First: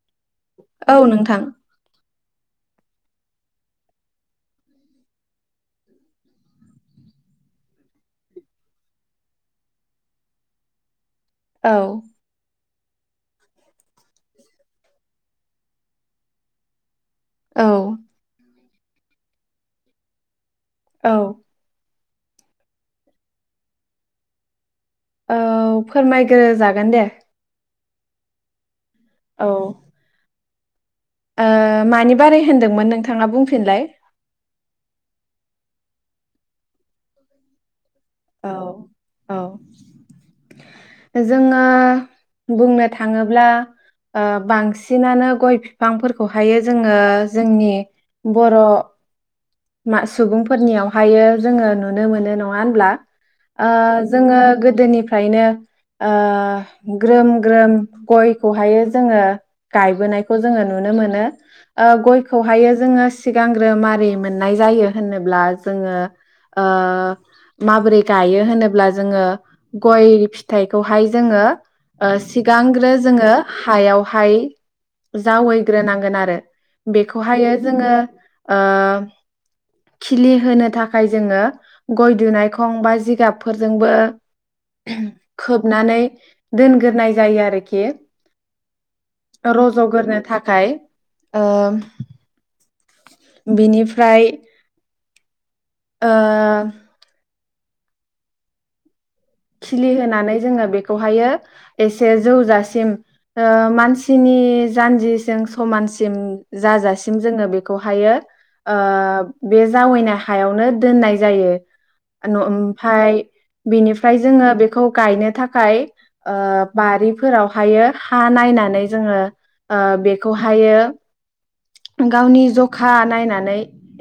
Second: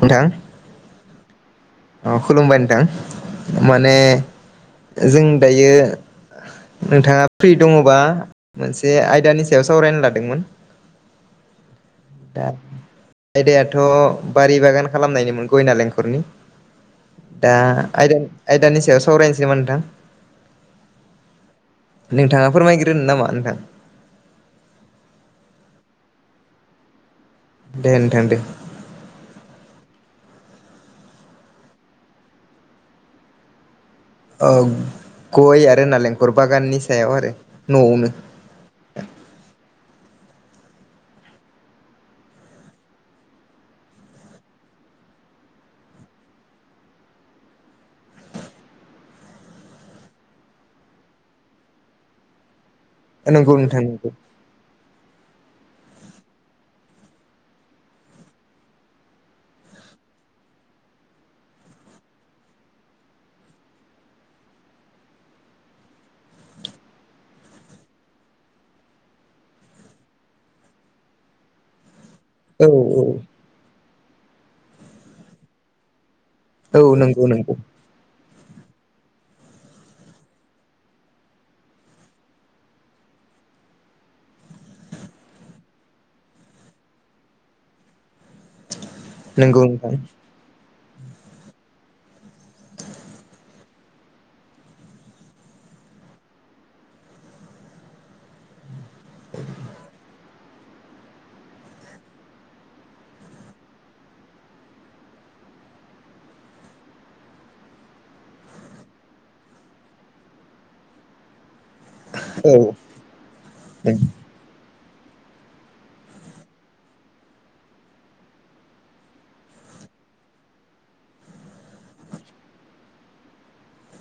नोंथां औ नोंथां अ खुलुमबाय नोंथां माने जों दायो नोंथाङा फ्रि दङबा मोनसे आयदानि सायाव सावरायना लादोंमोन औ दा आयदायाथ' बारि बागान खालामनायनिमोन गय नालेंखरनि दा औ आयदा आयदानि सायाव सावरायनोसैमोन नोंथां औ नोंथाङा फोरमायग्रोनो नामा नोंथां औ फोरमायग्रो जागोन दे दे नोंथां दे औ ओ मानि बारै होनदोंमोन नोंथाङा बुंफिनलाय औ गय आरो नालेंखर बागाननि सायाव आरो न'आवनो औ औ जोङो बुंनो थाङोब्ला ओ बांसिनानो गय बिफांफोरखौहायो जोङो जोंनि बर' मा सुबुंफोरनियावहायो जोङो नुनो मोनो नङा होनब्ला नंगौ ओ नोंथां नंगौ जोङो गोदोनिफ्रायनो ओ ग्रोम -ग्रोम गयखौहाय जोङो गायबोनायखौ जोङो नुनो मोनो ओ गयखौहायो जोङो सिगांग्रो मारै मोननाय जायो होनोब्ला जोङो ओ माबोरै गायो होनोब्ला जोङो गय फिथाइखौहाय जोङो ओ औ सिगांग्रो औ जोङो हायाव हाय जावैग्रोनांगोन आरो औ नंगौ नंगौ बेखौहायो जोङो [unintelligible] खिलि होनो थाखाय जोङो गय दुनायखौं बा जिगाबफोरजोंबो खोबनानै दोनग्रोनाय जायो आरोखि नंगौ नोंथां रज'ग्रो थाखाय ओ बिनिफ्राय ओ खिलि होनोनानै जोङो बेखौहायो एसे जौजासिम ओ मानसिनि जानजिसिम समानसिम जाजासिम जोङो बेखौहायो ओ बे जावैनाय हायावनो दोननाय जायो। औ ओमफ्राय बेनिफ्राय जोङो बेखौ गायनो थाखाय ओ बारिफोरावहायो हा नायनानै जोङो ओ बेखौहायो गावनि जखा नायनानै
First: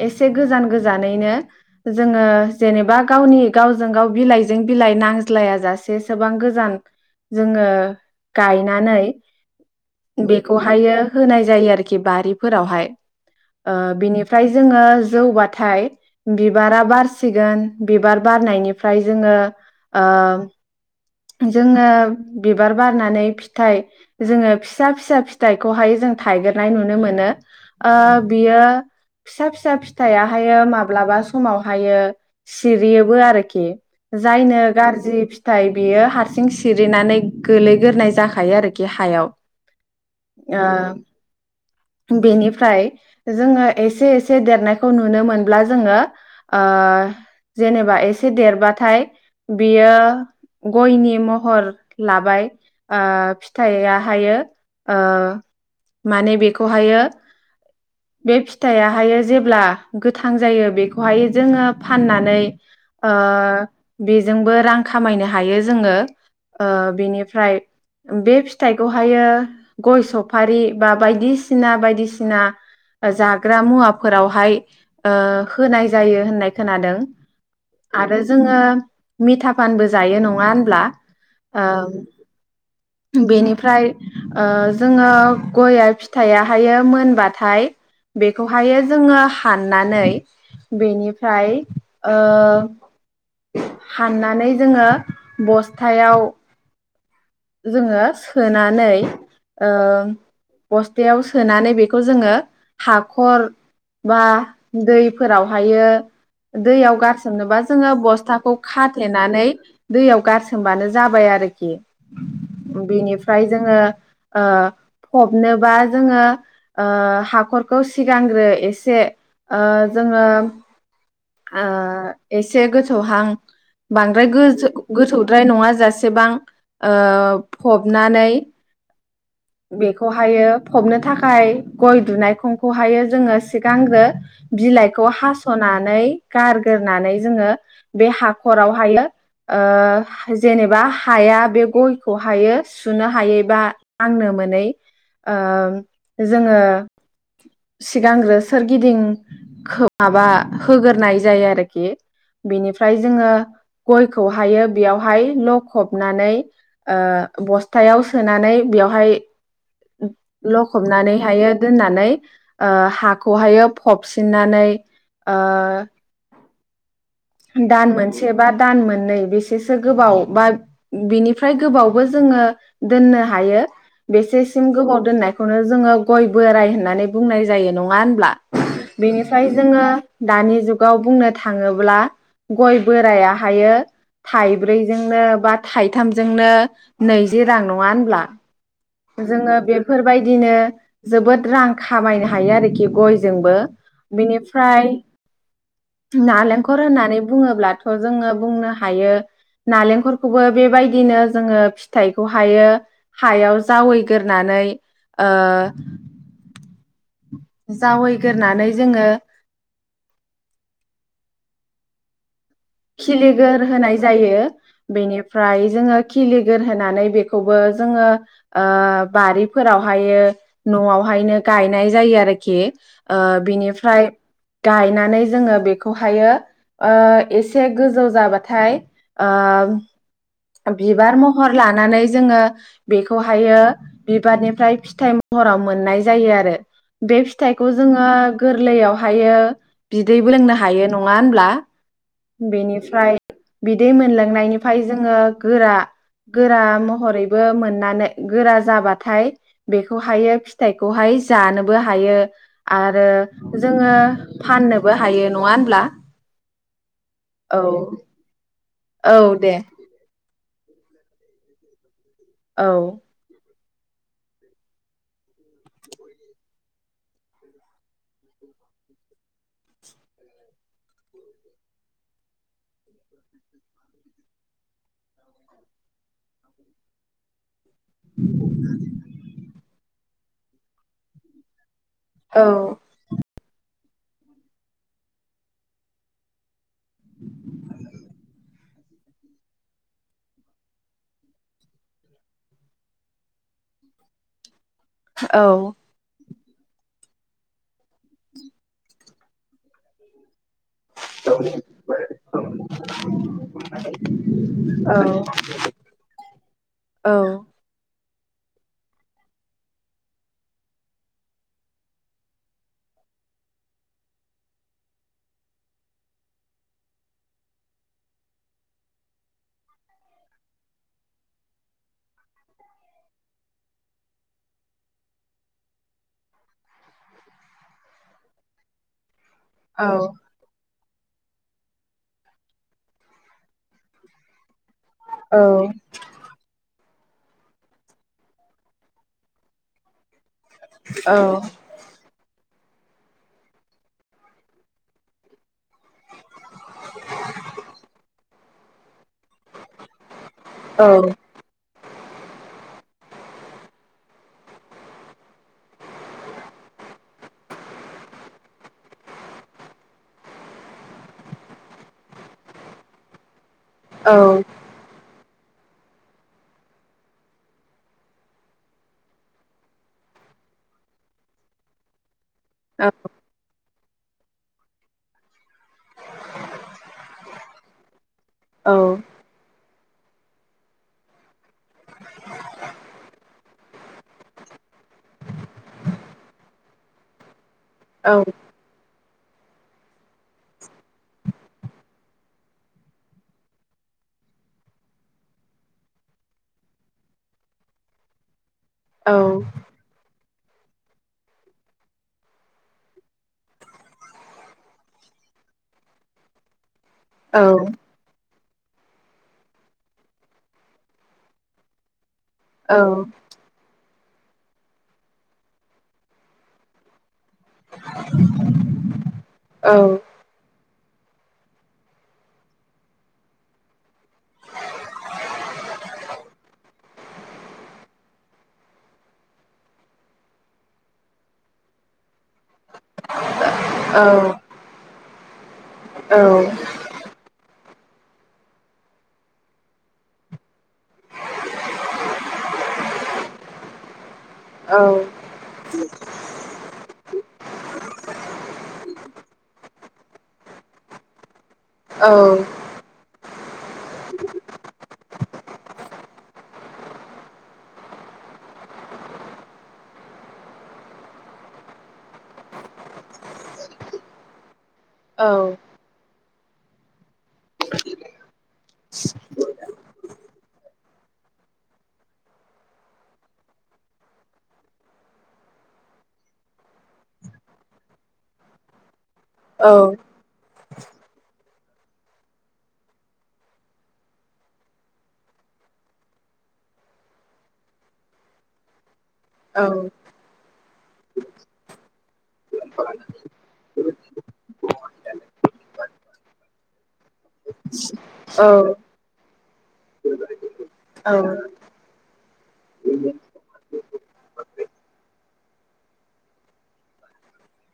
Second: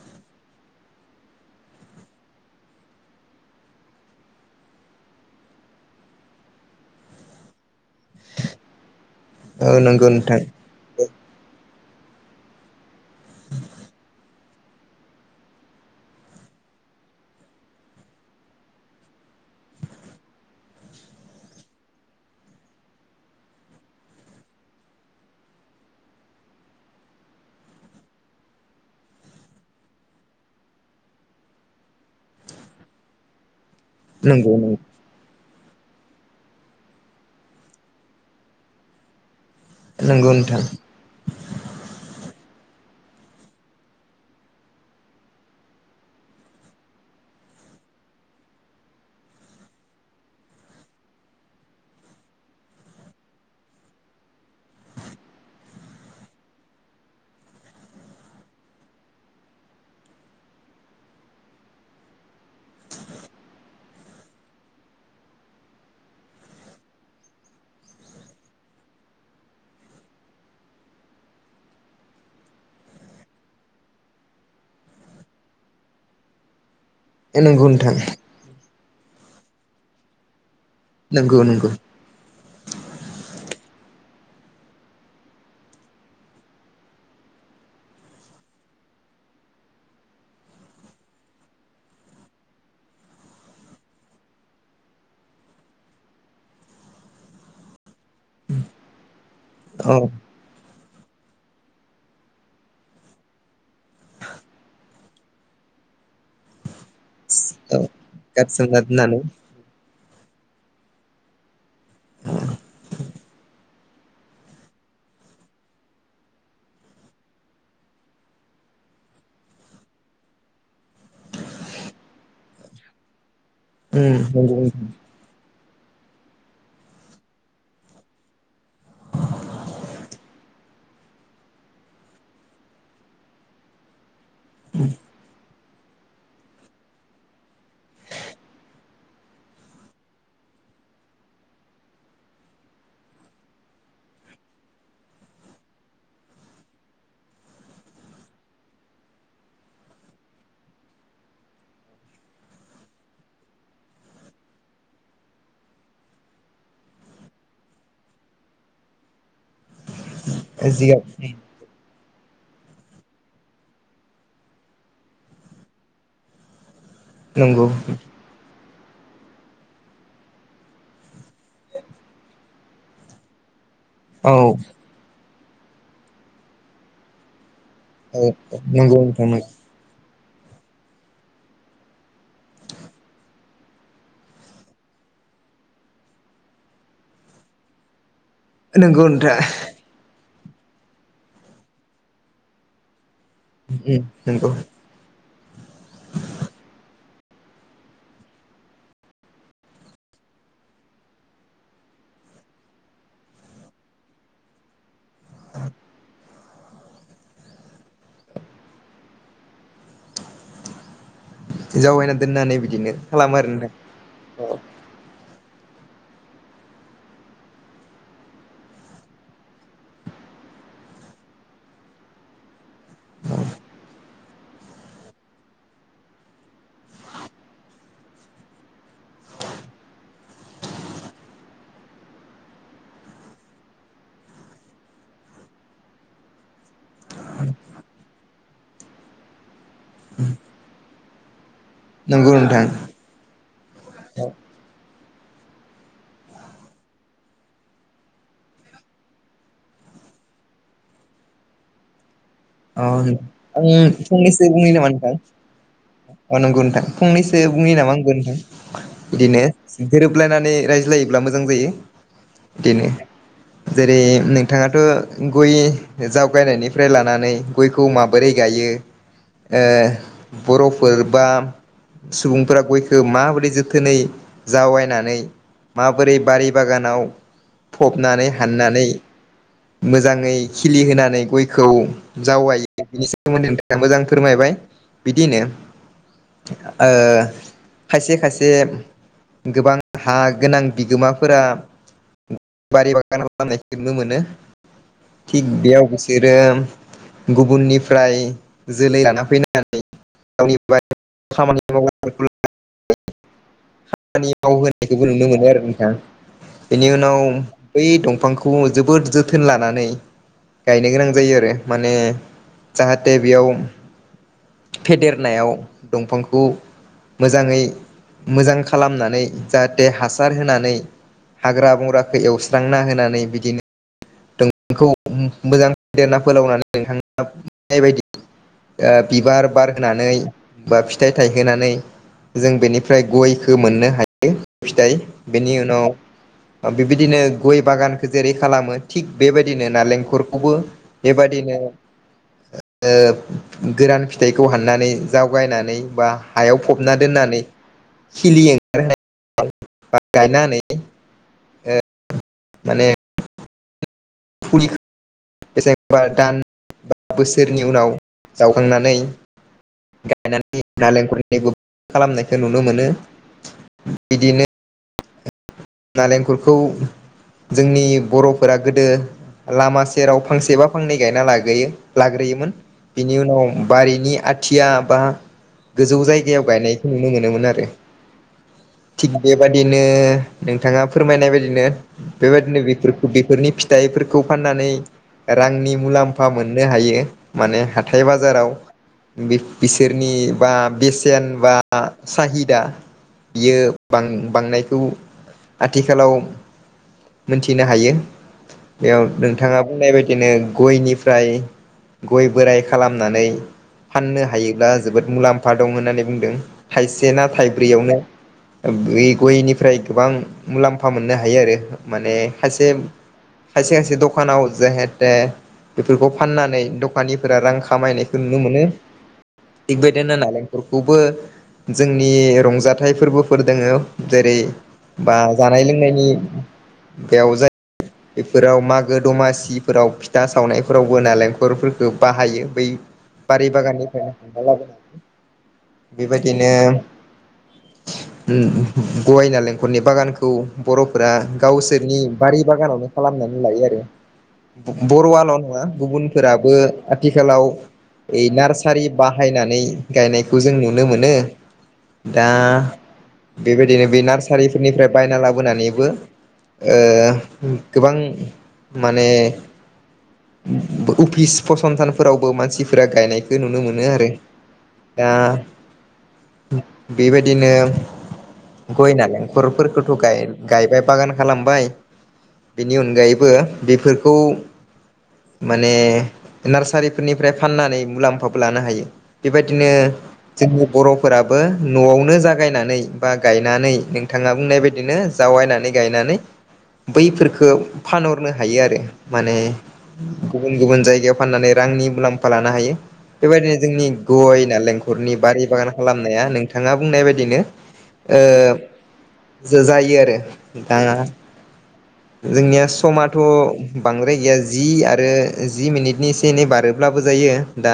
एसे गोजान - गोजानैनो जोङो जेनेबा गावनि गावजों गाव बिलाइजों बिलाइ नांज्लाय जाासेसेबां गोजान जोङो गायनानै। औ नंगौ नोंथां बारिफ। फोरावहाय। ओ‌‌ बिनि ओमफ्राय जोङो जौबाथाय बिबारा बारसिगोन बिबार बारनायनिफ्राय जोङो जोङो ओ। बिबार बारनानै फिथाइ जोङो फिसा फिसा फिथाइखौहाय जों थाइगेरनाय नुनो मोनो। ओ बियो फिसा - फिसा फिथाइाहायो माब्लाबा समावहायो सिरियोबो आरोखि। नंगौ जायनो नंगौ गाज्रि नाथाय बियो हारसिं सिरिनानै गोलैग्रोनाय जाखायो आरोखि हायाव। नोंगौ नोथां। निफ्राय जोङो एसे एसे देरनायखौ नुनो मोनब्ला जोङो ओ जेनेबा एसे देरबाथाय बियो गयनि महर लाबाय ओ फिथाइआ हायो ओ माने बेखौ बे फिथाइहायो जेब्ला गोथां जायो बेखौहाय जोङो फाननानै ओ बेजोंबो रां खामायनो हायो जोङो ओ बेनिफ्राय बे फिथाइखौहायो गय सफारि बा बायदिसिना बायदिसिना बायदिसिना जाग्रा मुवाफोरावहाय होनाय ओ जायो होननाय खोनादों। नंगौ नोंथां आरो जोङो मिथा फानबो जायो नङा होनब्ला नंगौ नंगौ ओ बेनिफ्राय जोङो ओ गय फिथाइाहायो मोनबाथाय बेखौहायो जोङो हाननानै बेनिफ्राय हाननानै जोङो ओ बस्थायाव जोङो सोनानै ओ औ बस तायाव सोनानै बेखौ जोङो हाखर बा दैफोरावहायो दैयाव गारसोमनोबा औ जोङो बस्थाखौ गारसोमना दोननानै खाथेनानै दैयाव गारसोमबानो जाबाय आरोखि। बिनिफ्राय जोङो ओ फबनोबा जोङो ओ हाखरखौ सिगांग्रो एसे ओ जोङो ओ एसे गोथौ हां उम बांद्राय नंगौ गोज नोंथां गोथौद्राय नङा जासेबां। ओ फबनानै बेखौहायो फबनो थाखाय गय दुनायखंखौहायो जोङो सिगांग्रो बिलाइखौ हास सनानै गारगोरनानै जोङो बे हाखरावहायो ओ जेनेबा हाया बे गयखौ हायो सुनो हायै बा नांनो मोनै ओ जोङो सिगांग्रो सोरगिदिं खो माबा होग्रोनाय जायो आरोखि बिनिफ्राय जोङो गयखौहायो बेयावहाय लखबनानै ओ बस्थायाव ओ सोनानै बेयावहाय जिगाब लखबनानैहायो दोननानै ओ हाखौहायो फबसिननानै नंगौ दान मोनसे बा दान मोननै बेसोसो गोबाव बा बिनिफ्राय गोबावबो जोङो दोननो हायो। औ बेसेसिम औ गोबाव दोननाय खौनो जोङो गय बोराय होननानै बुंनाय जायो नङा होनब्ला नंगौ नोंथां बेनिफ्राय जोङो दानि जुगाव बुंनो थाङोब्ला गय बोरायाहायो थाइब्रैजोंनो बा थाइथामजोंनो नैजि रां नंङा होनब्ला नंगौ नोंथां जोङो बेफोरबाय दिनो जोबोद रां खामायनो हायो आरोखि गय जोंबो उम नंगौ बिनिफ्राय नालेंखर होननानै बुङोब्लाथ जोङो बुंनो हायो नालेंखरखौबो बेबायदिनो जोङो फिथाइखौ हायो हायाव जावैगोरनानै ओ जावैग्रानै जोङो जावैना दोननानै बिदिनो खालामो आरो खिलिगोर नोंथां होनाय जायो बेनि फ्राय जोङो खिलिगोर होनोनानै बेखौबो फ्राय जोङो ओ बारिफोरावहाय न'आवहायनो गायनाय जायो आरोखि ओ बिनिफ्राय गायनानै जोङो बेखौहायो ओ एसे गोजौ जाबाथाय ओ बिबार महर लानानै जोङो बेखौहायो बिबारनिफ्राय फिथाइ महराव मोननाय जायो आरो बे फिथाइखौ जोङो गोरलैयावहायो बिदै बो लोंनो हायो नङा होनब्ला नंगौ नोंथां बेनिफ्राय बिदै मोनलोंनायनिफाय जोङो गोरा गोरा महरैबो मोननानै गोरा जाबाथाय बेखौहायो फिथाइखौहाय जानोबो हायो अ आरो आं जोङो फंनैसो बुंनि नामा फाननोबो नोंथां हायो नङा होनब्ला अ नंगौ नोंथां फंनैसो औ बुंङो नामा आगोन नोंथां। औ बिदिनो दे गोरोबलायनानै रायज्लायोब्ला मोजां जायो। औ दिनो जेरै नोंथाङाथ' गय जावगायनायनिफ्राय लानानै गयखौ माबोरै गायो ओ बर'फोर बा सुबुंफोरा गयखौ माबोरै जोथोनै जावायनानै माबोरै बारि बागानाव फबनानै हाननानै मोजाङै खिलि होनानै गयखौ औ जावायो बिनि सोमोन्दै मोजां फोरमायबाय। बिदिनो ओ खायसे खायसे गोबां हा गोनां बिगोमाफोरा बारि बागान खालामनायखौ नुनो मोनो। औ थिग बेया बिसो बेम गुबुननिफ्राय जोलै लाना फैनायनानै। गावनिफ्राय [inaudible] खामानि मावहोनायखौबो नुनो मोनो आरो नोंथां। बेनि औ उनाव बै दंफां फांखौ जोबोद जोथोन लानानै गायनो गोनां जायो आरो माने जाहाथे बेयाव फेदेरनायाव दंफांखौ मोजाङै मोजां खालामनानै जाहाथे हासार होनानै हाग्रा बंग्राखौ एवस्रांना होनानै बिदिनो नोंखौ मोजां [inaudible] फोलावनानै [inaudible] बायदि ओ बिबार बार औ होनानै बा फिथाइ थायहोनानै जों बेनिफ्राय गयखौ मोननो हायो। फिथाइ औ बेनि उनाव बिबायदिनो गय बागानखौ जेरै खालामो थिग बेबायदिनो नालेंखर खौबो औ बेबादिनो ओ गोरान फिथाइखौ हाननानै जावगायनानै बा हायाव फबना दोननानै खिलि ओंखारहोनाय गायना होनानै। ओ माने फुलिखो बेसेबां दान बा बोसोरनि उनाव जावखांनानै गायनानै नालेंखरनि खालामनायखौ नुनो मोनो। बिदिनो नालेंखलखौ जोंनि बर'फोरा गोदो लामा सेराव फांसेबा फांनै गायना लागोयो लाग्रोयो मोन औ बिनि उनाव बारि नि आथिया बा गोजौ जायगायाव गायनायखौ नुनो मोनोमोन आरो थिग बेबादि नो नोंथाङा फोरमायनाय बायदिनो बेफोरखौ बेफोरनि फिथाइफोरखौ फाननानै रांनि मुलाम्फा मोननो हायो। मानो हाथाय बाजाराव बि-बिसोरनि बा बेसेन बा साहिदा बियो बां-बांनायखौ आथिखालाव मोनथिनो हायो। बेयाव नोंथाङा बुंनाय बादिनो गयनिफ्राय गय बोराइ खालामनानै फाननो हायोब्ला जोबोद मुलाम्फा दं होननानै बुंदों। थाइसे ना थाइब्रैयावनो बे गयनिफ्राय गोबां मुलाम्फा मोननो हायो। आरो माने खायसे खायसे खायसे दड दखानाव जाहेते बेफोरखौ फाननानै दखानिफोरा रां खा खामायनायखौ नुनो मोनो। इगबायदिनो नालेंखर खौबो जोंनि रंजाथाइ फोरबोफोर दोङो जेरै बा जानाय लोंनायनि बेयाव जा बेफोराव मागो दमासिफोराव फिथा सावनायफोरावबो नालेंखरफोरफोरखौ बाहायो। बै बारि बागाननिफ्रायनो हानना लाबोनानै बेबायदिनो गइ नालेंखरनि बागानखौ बर'फोरा गावसोरनि बारि बागानावनो खालामनानै लायो आरो बर'वाल' नङा गुबुनफोराबो आथिखालाव इ नारसारि बाहायनानै गायनायखौ जों नुनो मोनो औ दा बेबायदिनो बे नार्सारिफोरनिफ्राय बायना लाबोनानैबो गोबां माने अफिस फसंथानफोरावबो मानसिफोरा गायनायखौ नुनो मोनो आरो दा औ औ बेबायदिनो गय नालेंखरफोरखौथ' गाय गायबाय बागान खालामबाय बेनि अनगायैबो बेफोरखौ माने नार्सारिफोरनिफ्राय फाननानै मुलाम्फाबो लानो हायो औ बेबायदिनो जोंनि बर'फोराबो न'आवनो जागायनानै बा गायनानै नोंथाङा बुंनाय बदिनो जावायनानै गायनानै बैफोरफोरखौ फानहरनो हायो आरो माने गुबुन गुबुन जायगायाव फाननानै रांनि मुलाम्फा लानो हायो बेबायदिनो जोंनि गय नारेंखरनि बारि बागान खालामनाया नोंथाङा बुंनाय बायदिनो ओ औ जो जायो आरो दा औ जोंनिया समाथ' बांद्राय गैया जि आरो जि मिनिटनिसे एनै बारोब्लाबो जायो दा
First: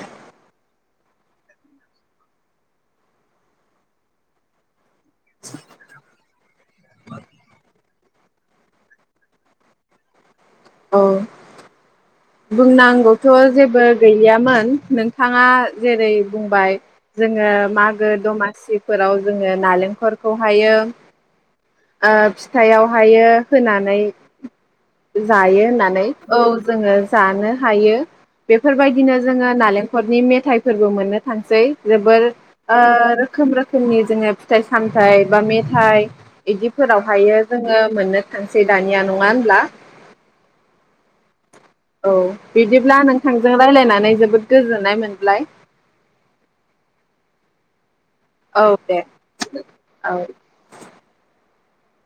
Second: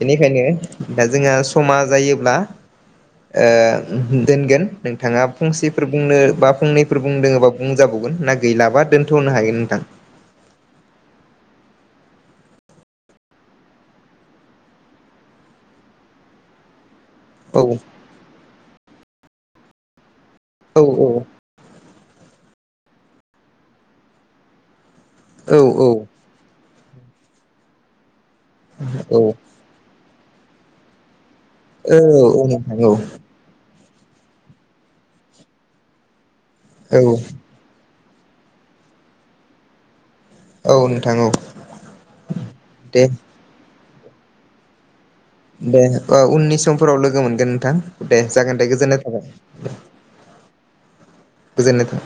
बेनिखायनो दा जोंहा समा जायोब्ला ओ दोनगोन नोंथाङा फंसेफोर बुंनो बा फंनैफोर बुंदोङोबा बुंजाबावगोन ना गैलाबा दोनथ'नो हायो नोंथां औ बुंनांगौथ' जेबो गैयामोन नोंथाङा जेरै बुंबाय जोङो औ मागो दमासि फोराव जोङो नालेंखर खौ हायो औ ओ फिथायाइावहायो होनानै जायो औ होननानै औ जोङो जानो हायो बेफोरबायदिनो औ औ जोङो नालेंख ननि मेथाइफोरबो मोननो थानसै औ जोबोर औ नोंथां ओ औ रोखोम रो फोरनि जोङो फिथाइ सामथाइ बा मेथाइ औ इदिफोरावहायो जोङो मोननो थांसेै दानिया नङा होनब्ला औ नोंथां औ औ बिदिब्ला दे नोंथांजों रायज्लायना नै जोबोद गोजोननाय मोन दे ओ उननि समफोराव लोगो मोनगोन नोंथां दे जागोन दे गोजोननाय थाबाय। औ गोजोननाय था